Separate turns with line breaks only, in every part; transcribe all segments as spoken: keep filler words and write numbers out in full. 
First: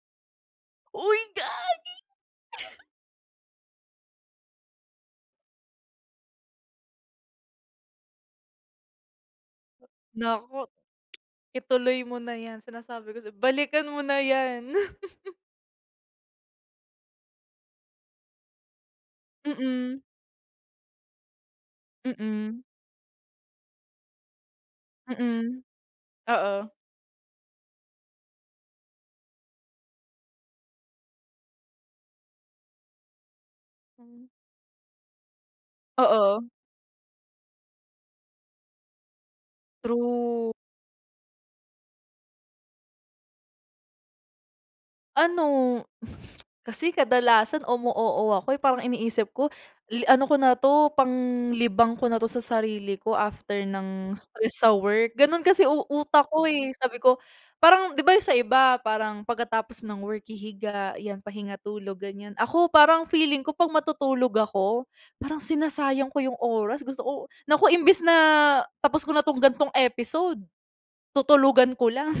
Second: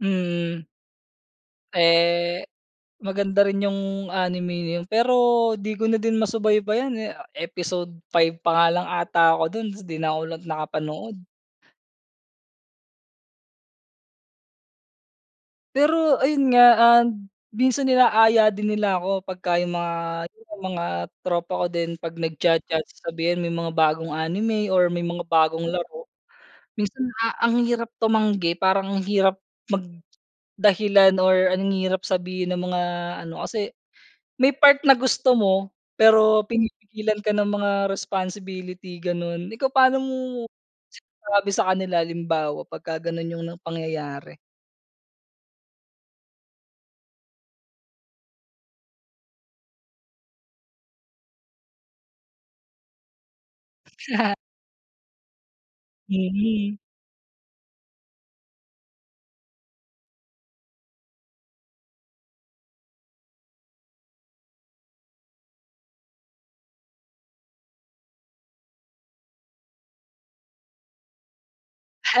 Hmm.
Uy, gagi.
Eh, maganda rin yung anime na yun, pero di ko na din masubaybayan, eh. Episode five pa nga lang ata ako dun 'tas di na ko nag
Naku.
nakapanood.
Ituloy mo na yan sinasabi ko sa 'yo, balikan mo na yan.
Pero ayun nga and minsan inaaya din nila ako, pagka yung mga
Mm.
yun nga mga tropa ko din, pag
Mm.
nagja-judge, sasabihin may mga bagong anime or may mga
Mm.
bagong laro.
Oo.
Minsan a ang hirap tumanggi, parang ang hirap mag-dahilan or ang hirap sabihin ng mga ano, kasi
[unintelligible]
may part na gusto mo pero
Oo.
pinipigilan ka ng mga responsibility gano'n. Ikaw paano mo
True.
sinasabi sa kanila, halimbawa pagka gano’n yung ng pangyayari.
Ano, kasi kadalasan umu-oo ako, eh. Parang iniisip ko, i-ano ko na 'to, panglibang ko na 'to sa sarili ko after ng stress sa work. Ganun kasi u utak ko eh,
Mhm.
sabi ko parang 'di ba yun sa iba, parang pagkatapos ng work hihiga, 'yan pahinga, tulog, ganyan. Ako parang feeling ko pag matutulog ako, parang sinasayang ko yung oras. Gusto ko naku imbis na tapos ko na tong ganitong episode, tutulugan ko lang.
Ha?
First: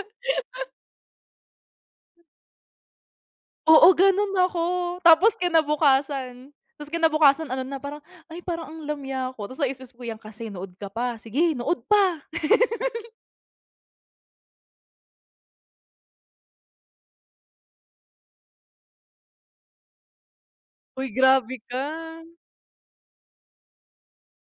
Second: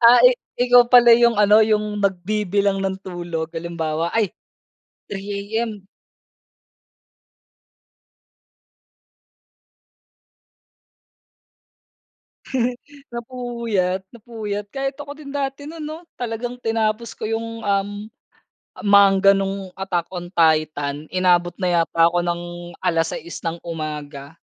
Ah, eh ikaw pala yung ano, yung nagbibilang ng tulog,
Oo,
halimbawa, "Ay,
ganun ako. Tapos
three AM."
kinabukasan ta's kinabukasan ano na parang, "Ay, parang ang lamya ko." ta's sa isip-isip ko, "Yan kasi, nood ka pa. Sige nood pa."
Napuyat, napuyat. Kahit ako din dati nun 'no. Talagang tinapos ko yung, um, manga nung Attack on Titan,
Uy,
inabot
grabe
na
ka.
yata ako ng alas-sais ng umaga.